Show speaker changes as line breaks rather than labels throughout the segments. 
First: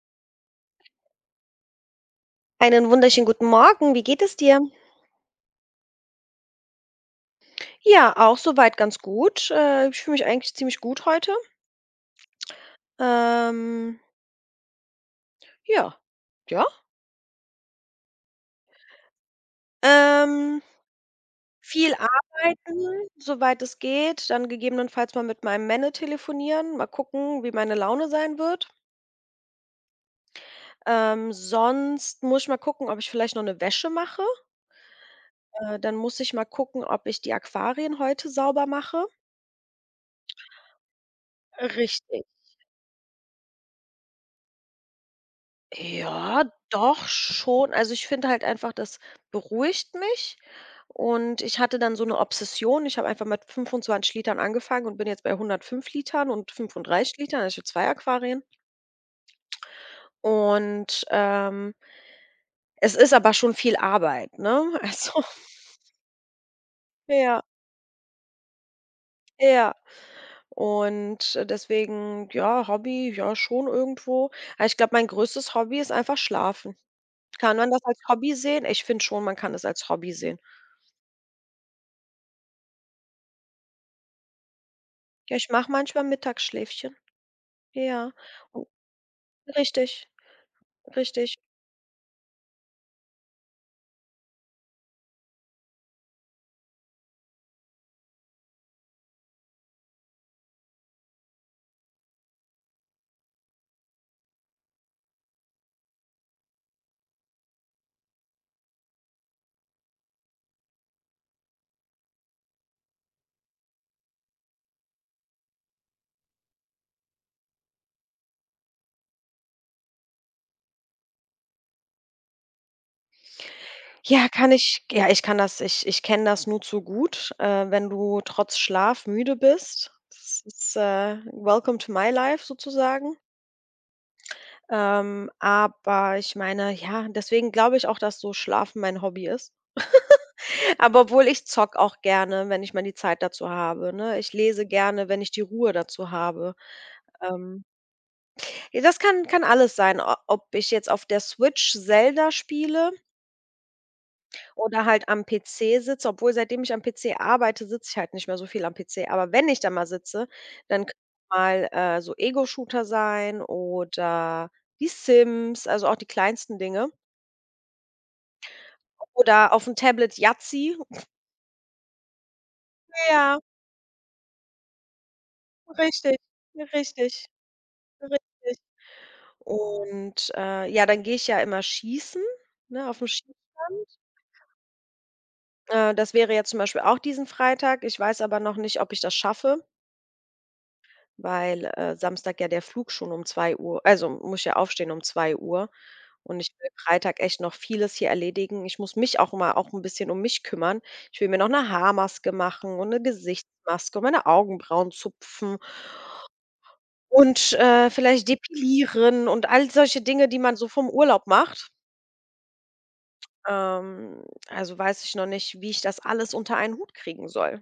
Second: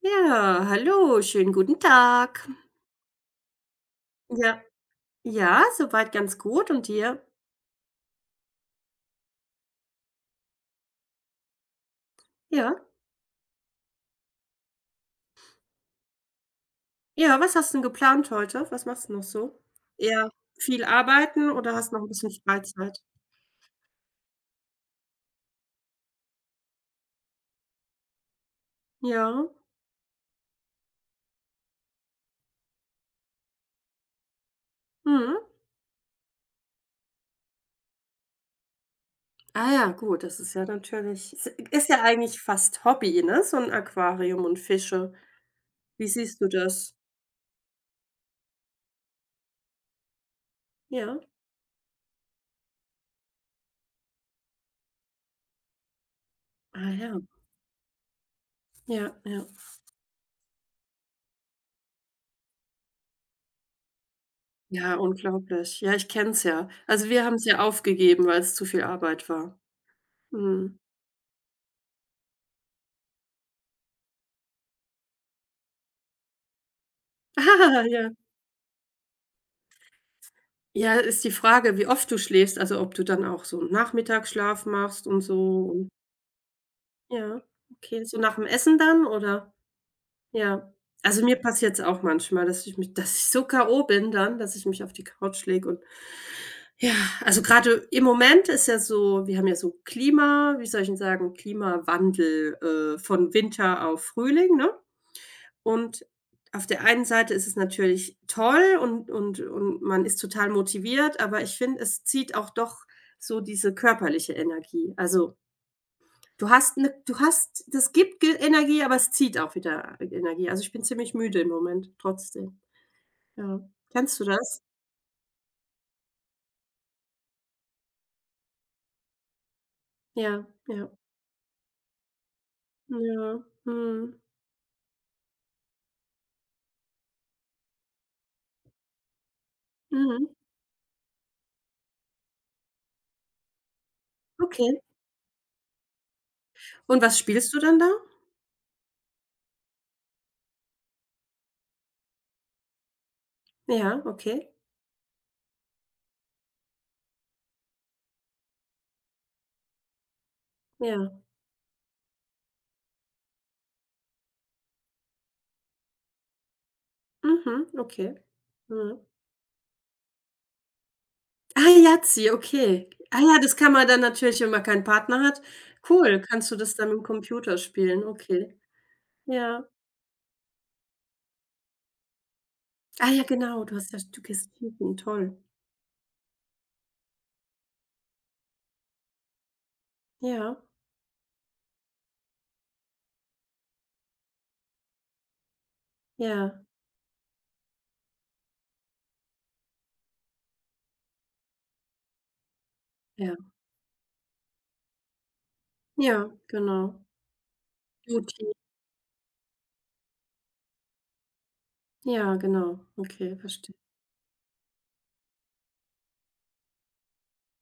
Ja, hallo, schönen guten Tag.
Einen wunderschönen guten Morgen. Wie geht es dir?
Ja, ja, soweit ganz gut und dir?
Ja, auch soweit ganz gut. Ich fühle mich eigentlich ziemlich gut heute.
Ja.
Ähm, ja, ja.
Ja, was hast 'n geplant heute? Was machst du noch so? Eher
Ähm,
viel arbeiten oder hast
Viel
noch ein bisschen Freizeit?
arbeiten, soweit es geht, dann gegebenenfalls mal mit meinem Männer telefonieren, mal gucken, wie meine Laune sein wird.
Ja.
Sonst muss ich mal gucken, ob ich vielleicht noch eine Wäsche mache.
Mhm.
Dann muss ich mal gucken, ob ich die Aquarien heute sauber mache.
Ah ja, gut, das ist ja natürlich is ist ja
Richtig.
eigentlich fast Hobby, ne, so ein Aquarium und Fische. Wie siehst
Ja,
du das?
doch schon. Also, ich finde halt einfach, das beruhigt mich
Ja.
und ich hatte dann so eine Obsession. Ich habe einfach mit 25 Litern angefangen und bin jetzt bei 105 Litern und
Ah ja.
35 Litern, also, ich habe 2 Aquarien.
Ja, ja.
Und, es ist aber schon viel Arbeit, ne?
Ja,
Also
unglaublich. Ja, ich kenn's ja. Also, wir
ja,
haben's ja aufgegeben, weil es zu viel Arbeit war.
ja.
Mhm.
Und deswegen, ja, Hobby, ja, schon irgendwo. Aber ich glaube, mein größtes Hobby ist einfach Schlafen. Kann man das
Ah,
als
ja.
Hobby sehen? Ich finde schon, man kann das als Hobby sehen.
Ja, ist die Frage, wie oft du schläfst, also ob du dann auch so 'n Nachmittagsschlaf machst und
Ja, ich
so
mache
und
manchmal Mittagsschläfchen.
ja, okay.
Ja,
So nach dem
und
Essen dann oder?
richtig,
Ja. Also,
richtig.
mir passiert's auch manchmal, dass ich mich dass ich so K.O. bin dann, dass ich mich auf die Couch lege und ja, also grade im Moment ist ja so wir haben ja so Klima, wie soll ich 'n sagen, Klimawandel, von Winter auf Frühling, ne? Und auf der einen Seite ist es natürlich toll und man ist total motiviert, aber ich finde, es zieht auch doch so diese körperliche Energie. Also, du hast 'ne du hast das gibt Ge Energie, aber es zieht auch wieder Energie. Also, ich bin ziemlich müde im Moment trotzdem. Ja. Kennst du
Ja, kann
das?
ich ja, ich kenne das nur zu gut, wenn du trotz Schlaf müde bist. Das
Ja,
ist,
ja.
welcome to my life sozusagen.
Ja. Mhm.
Aber ich meine, ja, deswegen glaube ich auch, dass so Schlafen mein Hobby ist.
Mhm.
Aber obwohl, ich zocke auch gerne, wenn ich mal die Zeit dazu habe, ne? Ich lese
Okay.
gerne, wenn ich die Ruhe dazu habe.
Und was spielst du
Ähm
dann da?
Ja, das kann alles sein, o ob ich jetzt auf der Switch Zelda spiele
Ja, okay.
oder halt am PC sitze. Obwohl, seitdem ich am PC arbeite, sitze ich halt nicht mehr so viel am PC. Aber wenn ich da mal sitze, dann können
Ja.
mal, so Ego-Shooter sein oder die Sims, also auch die kleinsten Dinge.
Mhm. Okay. Mhm.
Oder auf dem Tablet Yahtzee.
Ah, Yazzi, okay. Ah
Ja,
ja, das kann man dann natürlich, wenn man keinen Partner hat,
richtig,
cool, kannst du das dann im
richtig,
Computer spielen, okay.
richtig.
Ja.
Und, ja, dann gehe ich ja immer schießen, ne, auf dem
Ah ja, genau, du hast ja
Schießstand.
du gehst tiefen, toll.
Das wäre jetzt zum Beispiel auch diesen Freitag. Ich weiß aber noch nicht, ob ich das schaffe,
Ja,
weil, Samstag ja der Flug schon um 2 Uhr, also, muss ich ja aufstehen um 2 Uhr. Und ich
ja,
will Freitag echt noch vieles hier erledigen. Ich muss mich auch mal auch ein bisschen um mich kümmern. Ich will mir noch eine Haarmaske machen und eine
ja.
Gesichtsmaske und meine Augenbrauen zupfen
Ja, genau.
und, vielleicht
Yuji.
depilieren und all solche Dinge, die man so vom Urlaub macht.
Ja, genau. Okay, verstehe.
Ähm, also, weiß ich noch nicht, wie ich das alles unter einen Hut kriegen soll.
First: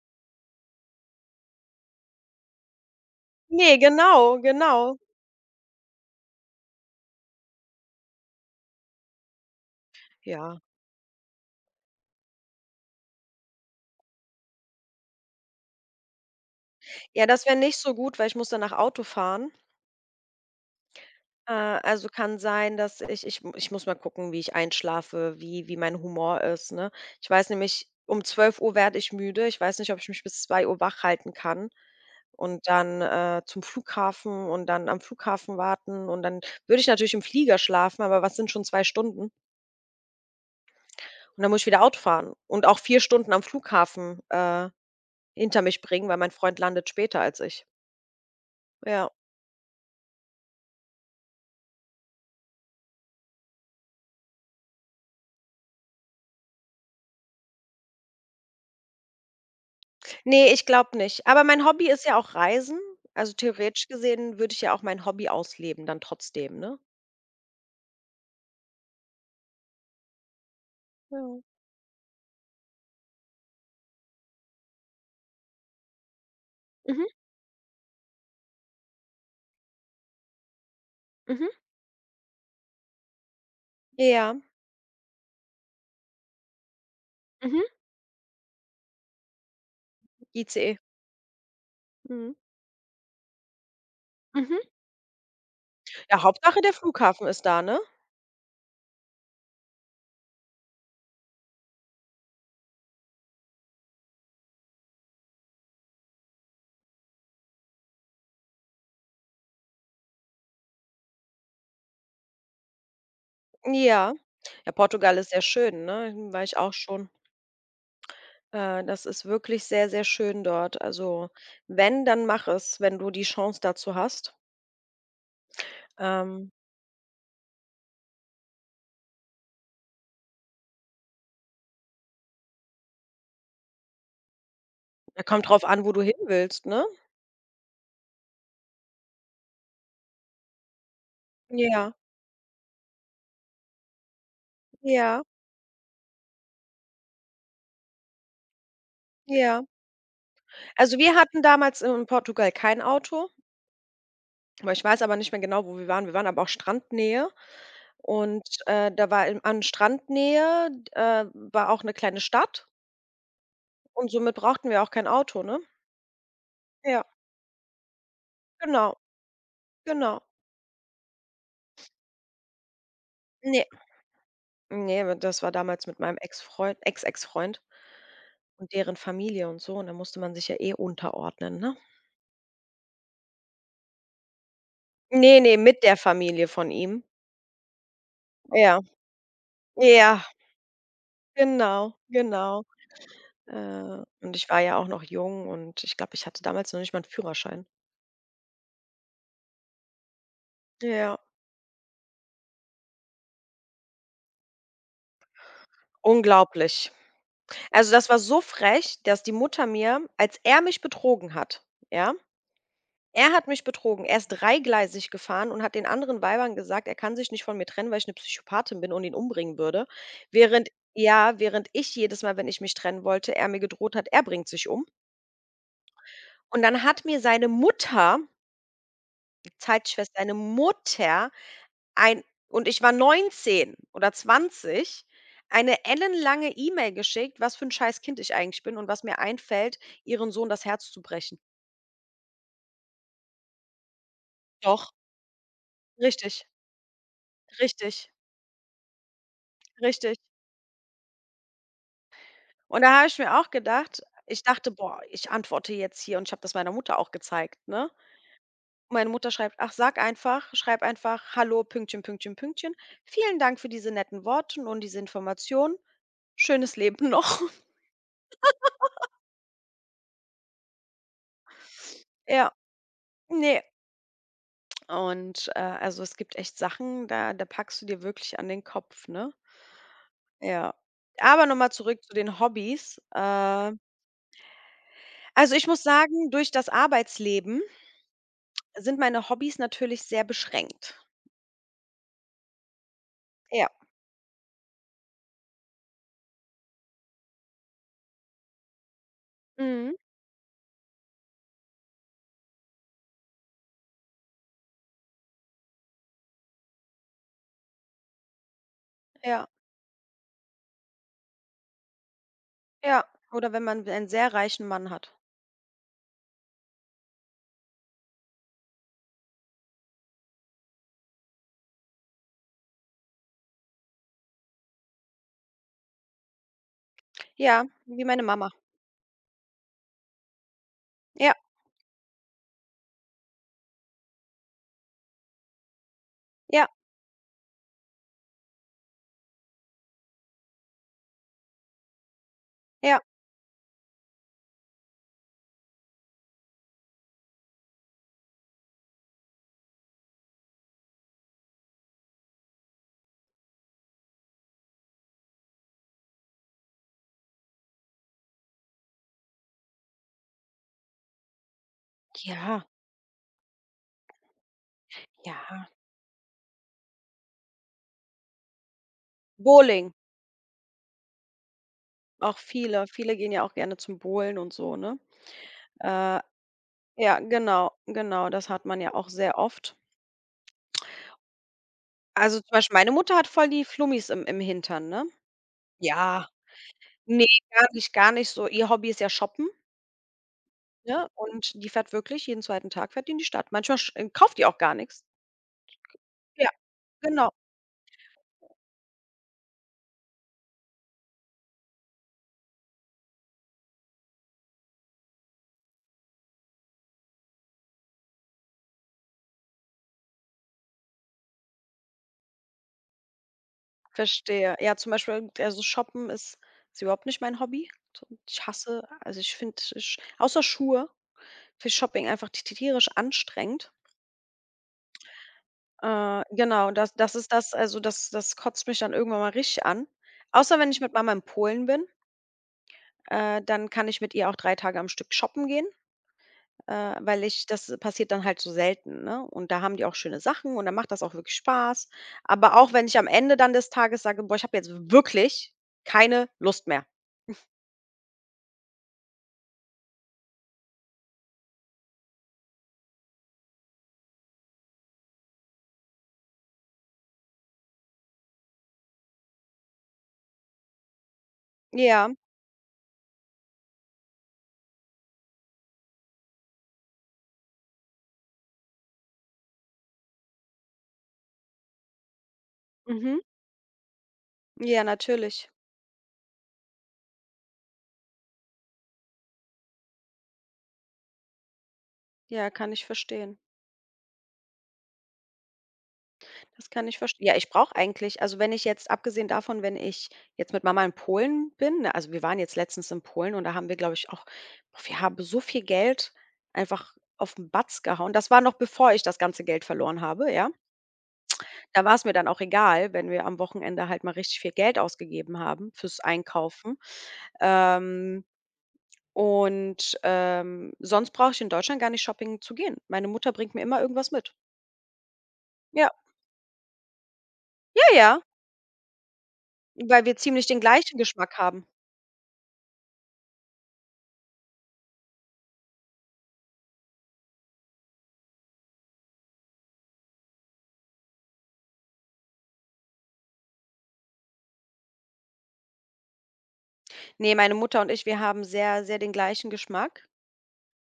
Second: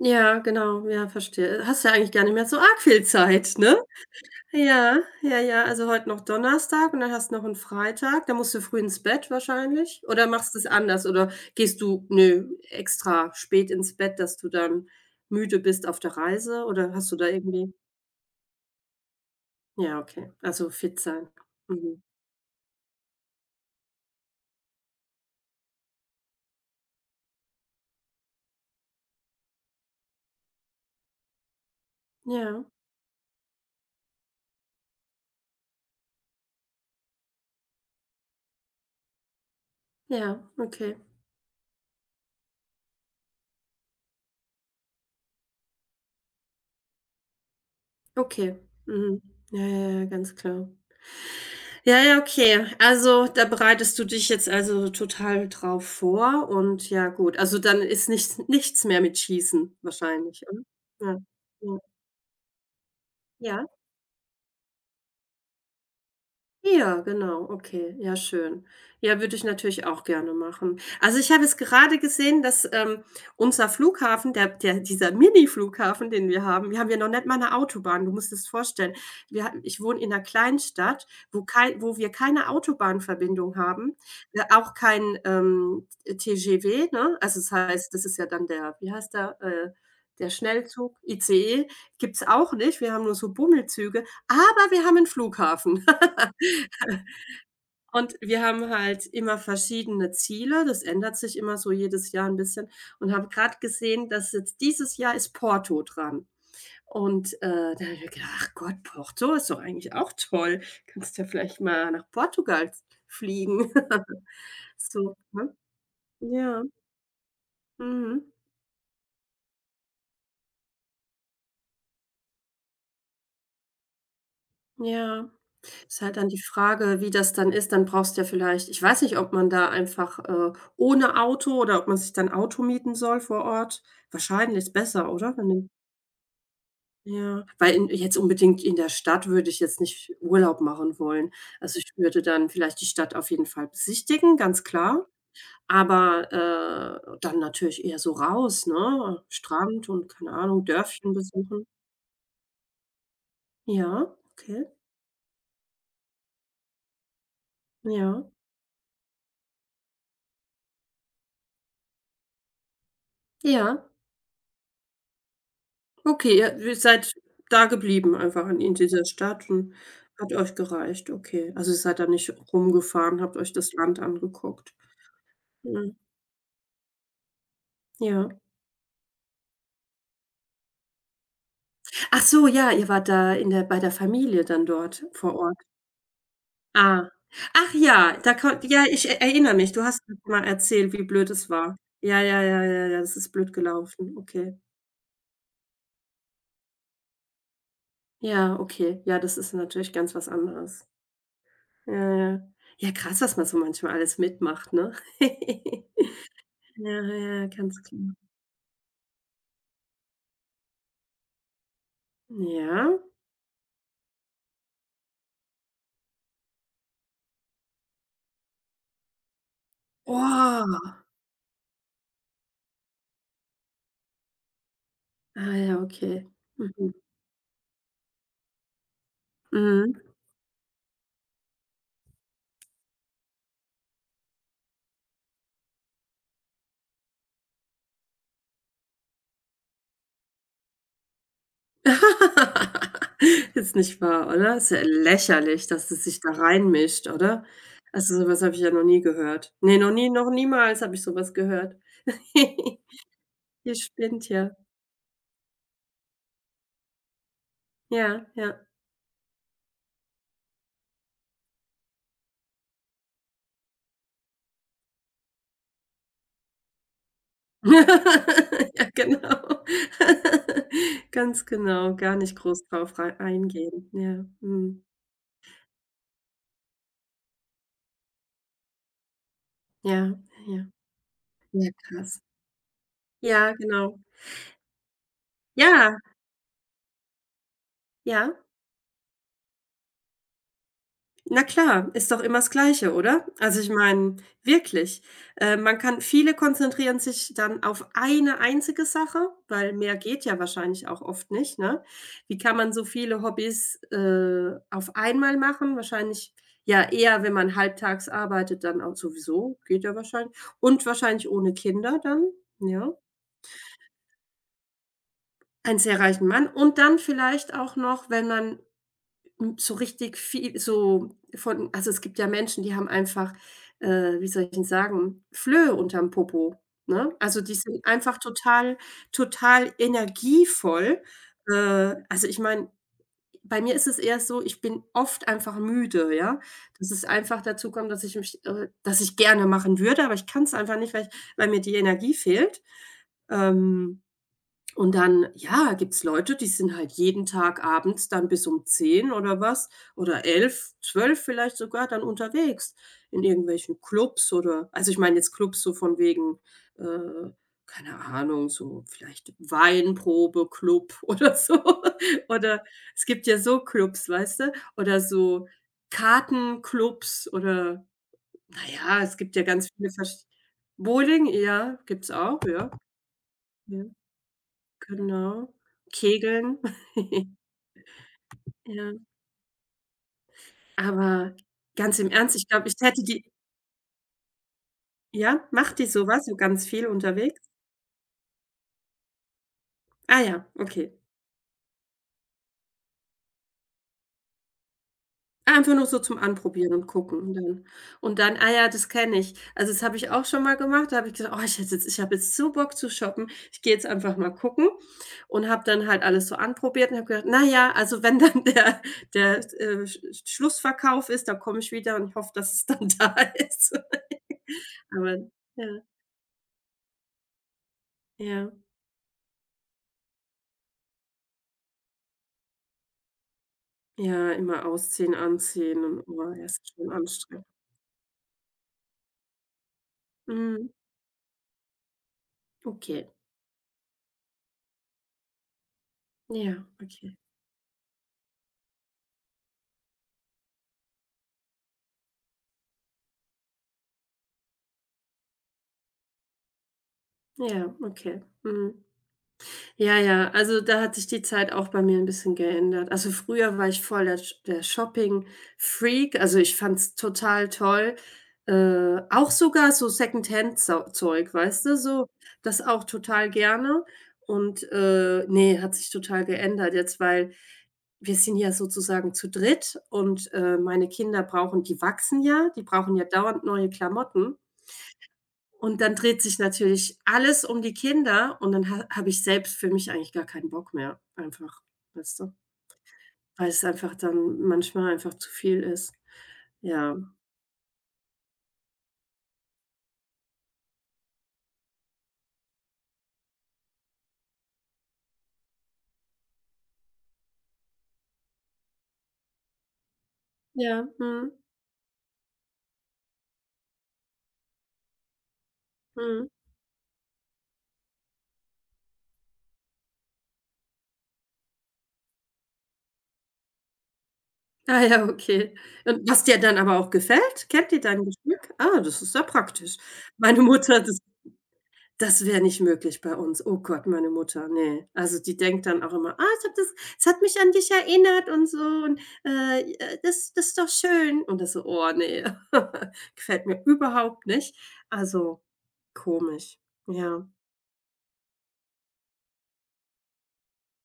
Ja, genau, ja, verstehe. Hast ja eigentlich gar nicht mehr so arg viel Zeit,
Ne,
ne?
genau, genau.
Ja, ja, ja, also heute noch Donnerstag und dann hast du noch einen Freitag. Dann musst du früh ins Bett wahrscheinlich oder machst du
Ja.
es anders oder gehst du nö extra spät ins Bett, dass du dann müde bist auf der Reise oder hast du
Ja,
da
das wäre
irgendwie
nicht so gut, weil ich muss danach Auto fahren.
ja, okay, also fit sein. Mhm.
Also kann sein, dass ich muss mal gucken, wie ich einschlafe, wie mein Humor ist, ne? Ich weiß nämlich, um 12 Uhr werde ich müde. Ich weiß nicht, ob ich mich bis 2 Uhr wach halten kann
Ja,
und dann, zum Flughafen und dann am Flughafen warten und dann würde ich natürlich im Flieger schlafen, aber was sind schon 2 Stunden?
ja, okay,
Und dann muss ich wieder Auto fahren und auch 4 Stunden am Flughafen, hinter mich bringen, weil mein Freund landet später als ich.
okay.
Ja.
Mhm. Ja, ja, ja, ganz klar. Ja, ja, okay. Also, da bereitest du dich jetzt also total drauf vor und ja gut. Also, dann ist nichts mehr mit Schießen wahrscheinlich,
Ne,
oder?
ich glaube
Ja,
nicht. Aber mein
ja,
Hobby ist ja auch Reisen. Also,
ja.
theoretisch gesehen würde ich ja auch mein Hobby ausleben dann trotzdem, ne?
Ja, genau, okay, ja schön. Ja, würde ich natürlich auch gerne machen. Also,
Ja.
ich habe jetzt gerade gesehen, dass, unser Flughafen, der dieser Mini-Flughafen, den wir haben, wir haben ja
Mhm,
noch nicht mal eine Autobahn, du musst es vorstellen. Wir ha Ich wohne in einer Kleinstadt, wo
mhm.
kei wo wir keine Autobahnverbindung haben,
Ja.
auch kein, TGV, ne? Also, das
Mhm.
heißt, das ist ja dann der, wie heißt der, der
ICE.
Schnellzug, ICE, gibt's
Mhm.
auch nicht. Wir haben nur so Bummelzüge,
Mhm.
aber wir haben einen Flughafen.
Ja, Hauptsache der Flughafen ist da, ne?
Und wir haben halt immer verschiedene Ziele. Das ändert sich immer so jedes Jahr ein bisschen und habe gerade gesehen, dass jetzt dieses Jahr ist Porto dran. Und, da habe ich mir gedacht: „Ach Gott, Porto ist doch eigentlich auch toll. Kannst ja vielleicht mal nach Portugal fliegen.“
Ja. Ja,
So,
Portugal ist sehr
ne?
schön, ne? Hm, war ich
Ja,
auch schon.
mhm,
Das ist wirklich sehr, sehr schön dort. Also, wenn, dann mach es, wenn du die Chance dazu hast.
ja. Ist halt dann die
Ähm,
Frage, wie das dann ist. Dann brauchst du ja vielleicht, ich weiß nicht, ob man da einfach, ohne Auto oder ob man sich dann Auto mieten soll vor Ort. Wahrscheinlich ist besser,
ja,
oder?
kommt
Wenn
drauf
du
an, wo du hin willst, ne?
ja, weil in jetzt unbedingt in der Stadt würde ich jetzt nicht Urlaub machen wollen. Also, ich
Ja,
würde dann vielleicht die Stadt auf jeden Fall besichtigen, ganz klar,
ja,
aber, dann natürlich eher so raus, ne?
ja.
Strand und keine Ahnung,
Also,
Dörfchen
wir hatten
besuchen.
damals in Portugal kein Auto,
Ja, okay.
aber ich weiß aber nicht mehr genau, wo wir waren. Wir waren aber auch Strandnähe
Ja,
und, da war in an Strandnähe, war auch eine kleine Stadt
ja.
und somit brauchten wir auch kein Auto, ne?
Okay, ihr
Ja,
seid da geblieben einfach in
genau,
dieser Stadt und
genau.
hat euch gereicht, okay. Also, ihr seid da nicht rumgefahren, habt euch
Ne,
das Land angeguckt.
nee, w das war damals
Mhm,
mit meinem Ex-Freund Ex-Ex-Freund
ja.
und deren Familie und so und da musste man sich ja eh unterordnen, ne?
Ach so, ja, ihr wart da in der bei der Familie dann dort vor
Ne, ne,
Ort.
mit der Familie von ihm.
Ah. Ach ja, da konnt
Ja,
ja, ich e erinnere mich, du hast
ja,
mal erzählt, wie blöd es war.
genau,
Ja, ja,
genau.
ja, ja, ja, das ist blöd gelaufen.
Und ich
Okay.
war ja auch noch jung und ich glaube, ich hatte damals noch nicht mal 'n Führerschein.
Ja, okay. Ja, das ist natürlich ganz was anderes.
Ja,
Ja, ja. Ja, krass, was man so manchmal alles mitmacht, ne?
unglaublich.
Ja, ja, ganz
Also, das
klar.
war so frech, dass die Mutter mir, als er mich betrogen hat, ja?
Ja.
Er hat mich betrogen. Er ist dreigleisig gefahren und hat den anderen Weibern gesagt, er kann sich nicht von mir trennen, weil ich 'ne Psychopathin bin und ihn umbringen würde. Während,
Oh.
ja, während ich jedes Mal, wenn ich mich trennen wollte, er mir gedroht hat, er bringt sich um.
Ah ja, okay.
Und dann
Mhm.
hat mir seine Mutter,
Mhm.
Zeitschwester, seine Mutter ein, und ich war 19 oder 20, eine ellenlange E-Mail geschickt, was für 'n scheiß Kind ich eigentlich bin und was mir einfällt, ihren Sohn das Herz zu brechen.
Ist nicht wahr, oder? Ist ja
Doch,
lächerlich, dass es sich da
richtig,
reinmischt, oder?
richtig,
Also, sowas habe ich ja noch nie gehört. Ne, noch nie,
richtig.
noch niemals habe ich sowas gehört.
Und da habe ich mir auch
Ihr
gedacht,
spinnt
ich
ja.
dachte: „Boah, ich antworte jetzt hier“, und ich habe das meiner Mutter auch gezeigt, ne?
Ja, ja.
Meine Mutter schreibt: „Ach, sag einfach schreib einfach: ‚Hallo, Pünktchen, Pünktchen, Pünktchen. Vielen Dank für diese netten Worten und diese Information. Schönes Leben noch.'“
Ja, genau. Ganz genau, gar nicht
Ja,
groß drauf rei
ne,
eingehen. Ja, mhm.
und, also, es gibt echt Sachen, da packst du dir wirklich an den Kopf, ne?
Ja, ja.
Ja. Aber noch
Ja,
mal zurück zu
krass.
den Hobbys.
Ja, genau.
Also, ich muss
Ja,
sagen, durch das Arbeitsleben
ja.
sind meine Hobbys natürlich sehr beschränkt.
Na klar, ist doch immer das Gleiche, oder? Also
Ja.
ich meine, wirklich. Man kann viele konzentrieren sich dann auf eine einzige Sache, weil
Mhm.
mehr geht ja wahrscheinlich auch oft nicht, ne? Wie kann man so viele Hobbys, auf einmal machen? Wahrscheinlich ja eher, wenn man halbtags arbeitet, dann auch
Ja,
sowieso, geht ja wahrscheinlich. Und wahrscheinlich ohne Kinder dann, ja.
ja. Oder wenn man einen sehr reichen Mann hat.
Einen sehr reichen Mann und dann vielleicht auch noch, wenn man hm, so richtig viel so von, also, es gibt ja Menschen, die haben einfach, wie soll ich denn sagen, Flöhe unterm Popo, ne? Also, die
Ja,
sind
wie
einfach
meine Mama.
total energievoll.
Ja,
Also, ich meine, bei mir ist es eher so, ich bin oft einfach müde, ja?
ja,
Dass es einfach dazu kommt, dass dass ich gerne machen würde, aber ich kann es einfach nicht, weil ich weil mir die Energie fehlt.
ja.
Ähm und dann, ja, gibt's Leute, die sind halt jeden Tag abends dann bis um 10 oder was oder elf, 12 vielleicht sogar dann unterwegs in irgendwelchen Clubs oder, also, ich meine jetzt Clubs so von wegen, äh, keine Ahnung, so vielleicht Weinprobe-Club oder so. Oder
Ja,
es gibt ja so Clubs, weißt du? Oder so
ja.
Kartenclubs oder na ja, es gibt ja ganz viele
Bowling,
versch Bowling, ja, gibt's
auch
auch, ja,
viele. Viele gehen ja auch gerne
ja.
zum Bowlen und so, ne?
Genau.
Äh,
Kegeln.
ja, genau, genau, das hat man ja
Ja.
auch sehr oft.
Aber ganz im Ernst,
Also,
ich
zum
glaube,
Beispiel
ich
meine
hätte
Mutter
die
hat voll die Flummis im Hintern, ne?
ja, macht die so was,
Ja.
so ganz viel
Ne,
unterwegs?
gar nicht so. Ihr Hobby ist ja Shoppen,
Ah ja, okay.
ne? Und die fährt wirklich jeden zweiten Tag, fährt die in die Stadt. Manchmal sch kauft die auch gar nichts.
Einfach nur so zum
Ja,
Anprobieren und gucken
genau,
und dann ah ja, das kenne ich. Also, das habe ich auch schon mal gemacht. Da habe ich gesagt: „Oh, ich habe jetzt so Bock zu shoppen. Ich gehe jetzt einfach mal gucken.“ Und habe dann halt alles so anprobiert und habe gedacht: „Na ja, also, wenn dann der Schlussverkauf ist, dann komme ich wieder und hoffe, dass es dann da ist.“
verstehe. Ja, zum
Aber
Beispiel, also,
ja,
Shoppen ist überhaupt nicht mein Hobby. T ich
ja.
hasse Also, ich finde, außer Schuhe, finde ich Shopping einfach t tierisch anstrengend.
Ja, immer ausziehen, anziehen und oh, ja,
Genau,
ist schon
das das ist
anstrengend.
das also, das kotzt mich dann irgendwann mal richtig an. Außer
Mhm.
wenn ich mit Mama in Polen bin.
Okay.
Dann kann ich mit ihr auch 3 Tage am Stück shoppen gehen,
Ja, okay.
weil ich das passiert dann halt so selten, ne? Und da haben die auch schöne Sachen und dann macht das auch wirklich Spaß. Aber auch wenn ich am Ende dann des Tages sage: „Boah, ich habe jetzt wirklich keine Lust mehr.“
Ja, okay. Mhm. Ja, ja, also da hat sich die Zeit auch bei mir ein bisschen geändert. Also, früher war ich voll der Shopping-Freak, also, ich fand's total toll, auch sogar so Secondhand Zau Zeug, weißt du, so
Ja,
das auch total gerne und, ne, hat sich total geändert jetzt, weil wir sind ja sozusagen zu dritt und, meine Kinder brauchen, die wachsen ja, die brauchen ja
mhm.
dauernd neue Klamotten
Ja, natürlich.
und dann dreht sich natürlich alles um die Kinder und dann ha habe ich selbst für mich eigentlich gar keinen Bock mehr einfach, weißt du?
Ja, kann ich verstehen.
Weil es einfach dann manchmal einfach zu viel ist.
Das kann
Ja,
ich verstehen. Ja, ich brauche eigentlich, also, wenn ich jetzt abgesehen davon, wenn ich jetzt mit Mama in Polen bin, ne, also, wir waren jetzt letztens in Polen und da haben wir, glaube ich, auch, boah, wir haben so viel Geld einfach auf den Batz gehauen. Das war noch bevor ich das ganze Geld verloren habe, ja?
ja, mhm,
Da war es mir dann auch egal, wenn wir am Wochenende halt mal richtig viel Geld ausgegeben haben fürs
mhm.
Einkaufen. Ähm, Sonst brauche ich in Deutschland gar nicht shopping zu gehen. Meine Mutter bringt mir immer irgendwas mit.
Ah ja, okay.
Ja,
Und was dir dann aber auch gefällt? Kennt ihr
ja,
dein
ja,
Geschmack? Ah, das ist ja praktisch.
weil wir
Meine
ziemlich den
Mutter, hat
gleichen
das
Geschmack haben.
das wäre nicht möglich bei uns. Oh Gott, meine Mutter, ne. Also, die denkt dann auch immer: „Ah, ich habe das, es hat mich an dich erinnert und so und, das ist doch schön.“ Und das so: „Oh ne, gefällt mir überhaupt nicht.“ Also, komisch. Ja,
Ne, meine Mutter und ich, wir haben sehr, sehr den gleichen Geschmack,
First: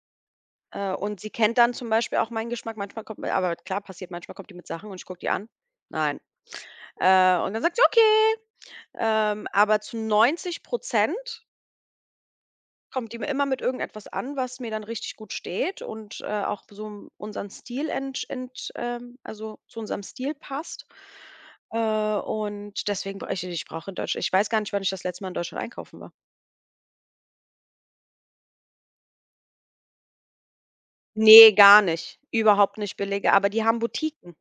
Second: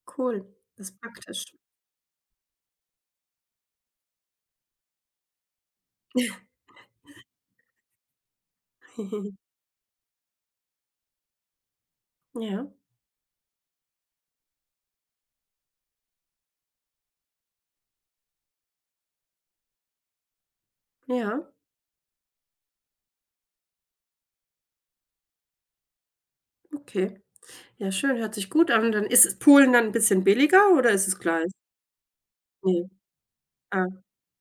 cool. Das ist
und sie
praktisch.
kennt dann zum Beispiel auch meinen Geschmack. Manchmal kommt, aber klar, passiert, manchmal kommt die mit Sachen und ich gucke die an. „Nein.“ Und dann sagt sie: „Okay.“ Aber zu 90%
Ja,
kommt die mir immer mit irgendetwas an, was mir dann richtig gut steht und, auch so unseren Stil entsch ent also zu unserem Stil passt.
ja,
Äh, und deswegen bra ich ich brauche in Deutschland, ich weiß gar nicht, wann ich das letzte Mal in Deutschland einkaufen war.
okay. Ja, schön, hört sich gut an. Dann ist es Polen dann 'n bisschen billiger oder ist es
Nee,
gleich?
gar nicht. Überhaupt
Ne.
nicht billige, aber die haben
Ah,
Boutiquen.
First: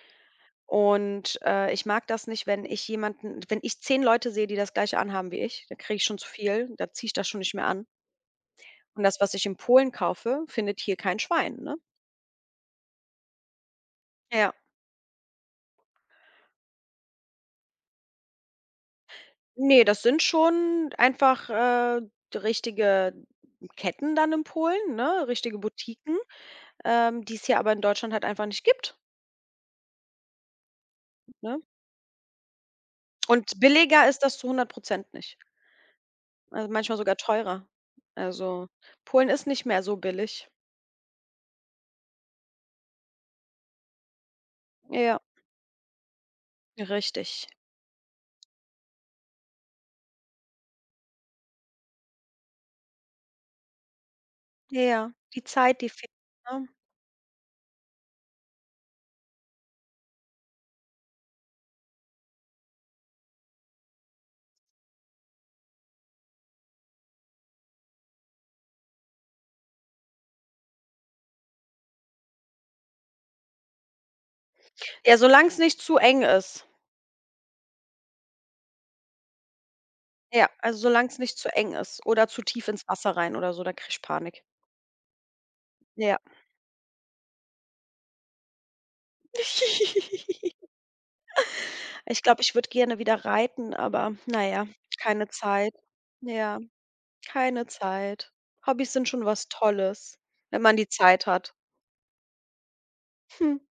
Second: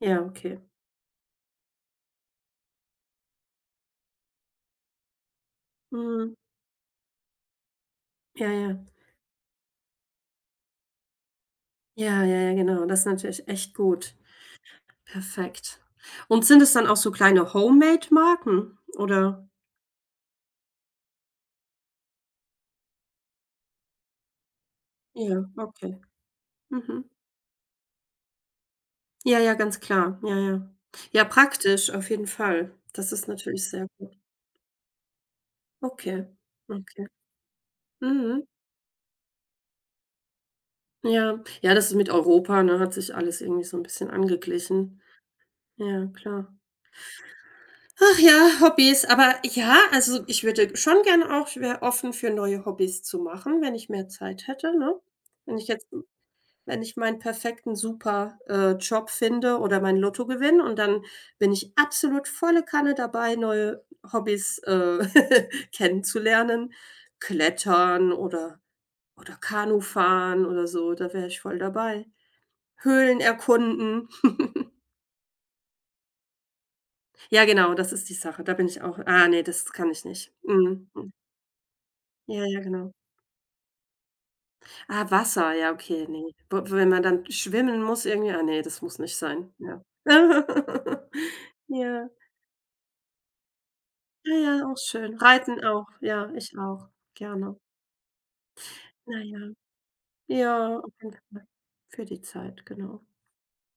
ja, okay.
Und, ich mag das nicht, wenn ich jemanden wenn ich 10 Leute sehe, die das Gleiche anhaben wie ich, dann kriege ich schon zu
Mhm.
viel, da ziehe ich das schon nicht mehr an.
Ja, ja.
Und das, was ich in Polen kaufe, findet hier kein Schwein, ne?
Ja, ja, ja, genau. Das ist natürlich echt gut.
Ja.
Perfekt. Und sind es dann auch so kleine Homemade-Marken oder
Ne, das sind schon einfach, richtige Ketten dann in Polen, ne,
ja,
richtige
okay.
Boutiquen,
Mhm.
die es hier aber in Deutschland halt einfach nicht gibt,
Ja, ja, ganz klar. Ja, ja. Ja,
ne?
praktisch auf jeden Fall. Das ist
Und
natürlich sehr
billiger
gut.
ist das zu 100% nicht.
Okay,
Also, manchmal
okay.
sogar teurer.
Mhm.
Also, Polen ist nicht mehr so billig.
Ja. Ja, das ist mit Europa, ne, hat sich alles irgendwie so ein bisschen angeglichen.
Ja,
Ja, klar.
richtig.
Ach ja, Hobbys. Aber ja, also, ich würde schon gerne auch, ich wäre offen für neue Hobbys zu machen, wenn ich mehr Zeit hätte, ne?
Ja, die
Wenn ich
Zeit,
jetzt
die fehlt, ne?
wenn ich meinen perfekten super, Job finde oder mein Lotto gewinne und dann bin ich absolut volle Kanne dabei, neue Hobbys, kennenzulernen. Klettern oder Kanufahren oder so, da wäre ich voll dabei. Höhlen erkunden.
Ja, solang's nicht zu eng ist.
Ja, genau, das ist die Sache. Da bin ich auch ah, nee, das kann ich nicht.
Ja, also,
Mhm,
solange
mhm.
es nicht zu eng ist oder zu
Ja, ja,
tief ins
genau.
Wasser rein oder so, da kriege ich Panik.
Ah, Wasser, ja, okay,
Ja.
ne. W Wenn man dann schwimmen muss irgendwie ah, nee, das muss nicht sein, ja. Ja.
Ich glaube, ich würde gerne wieder reiten, aber
Ja,
naja,
ja, auch schön.
keine
Reiten
Zeit.
auch, ja,
Ja,
ich auch, gerne.
keine Zeit. Hobbys sind
Na
schon
ja.
was Tolles, wenn man
Ja,
die
auf jeden
Zeit
Fall.
hat.
Für die Zeit, genau.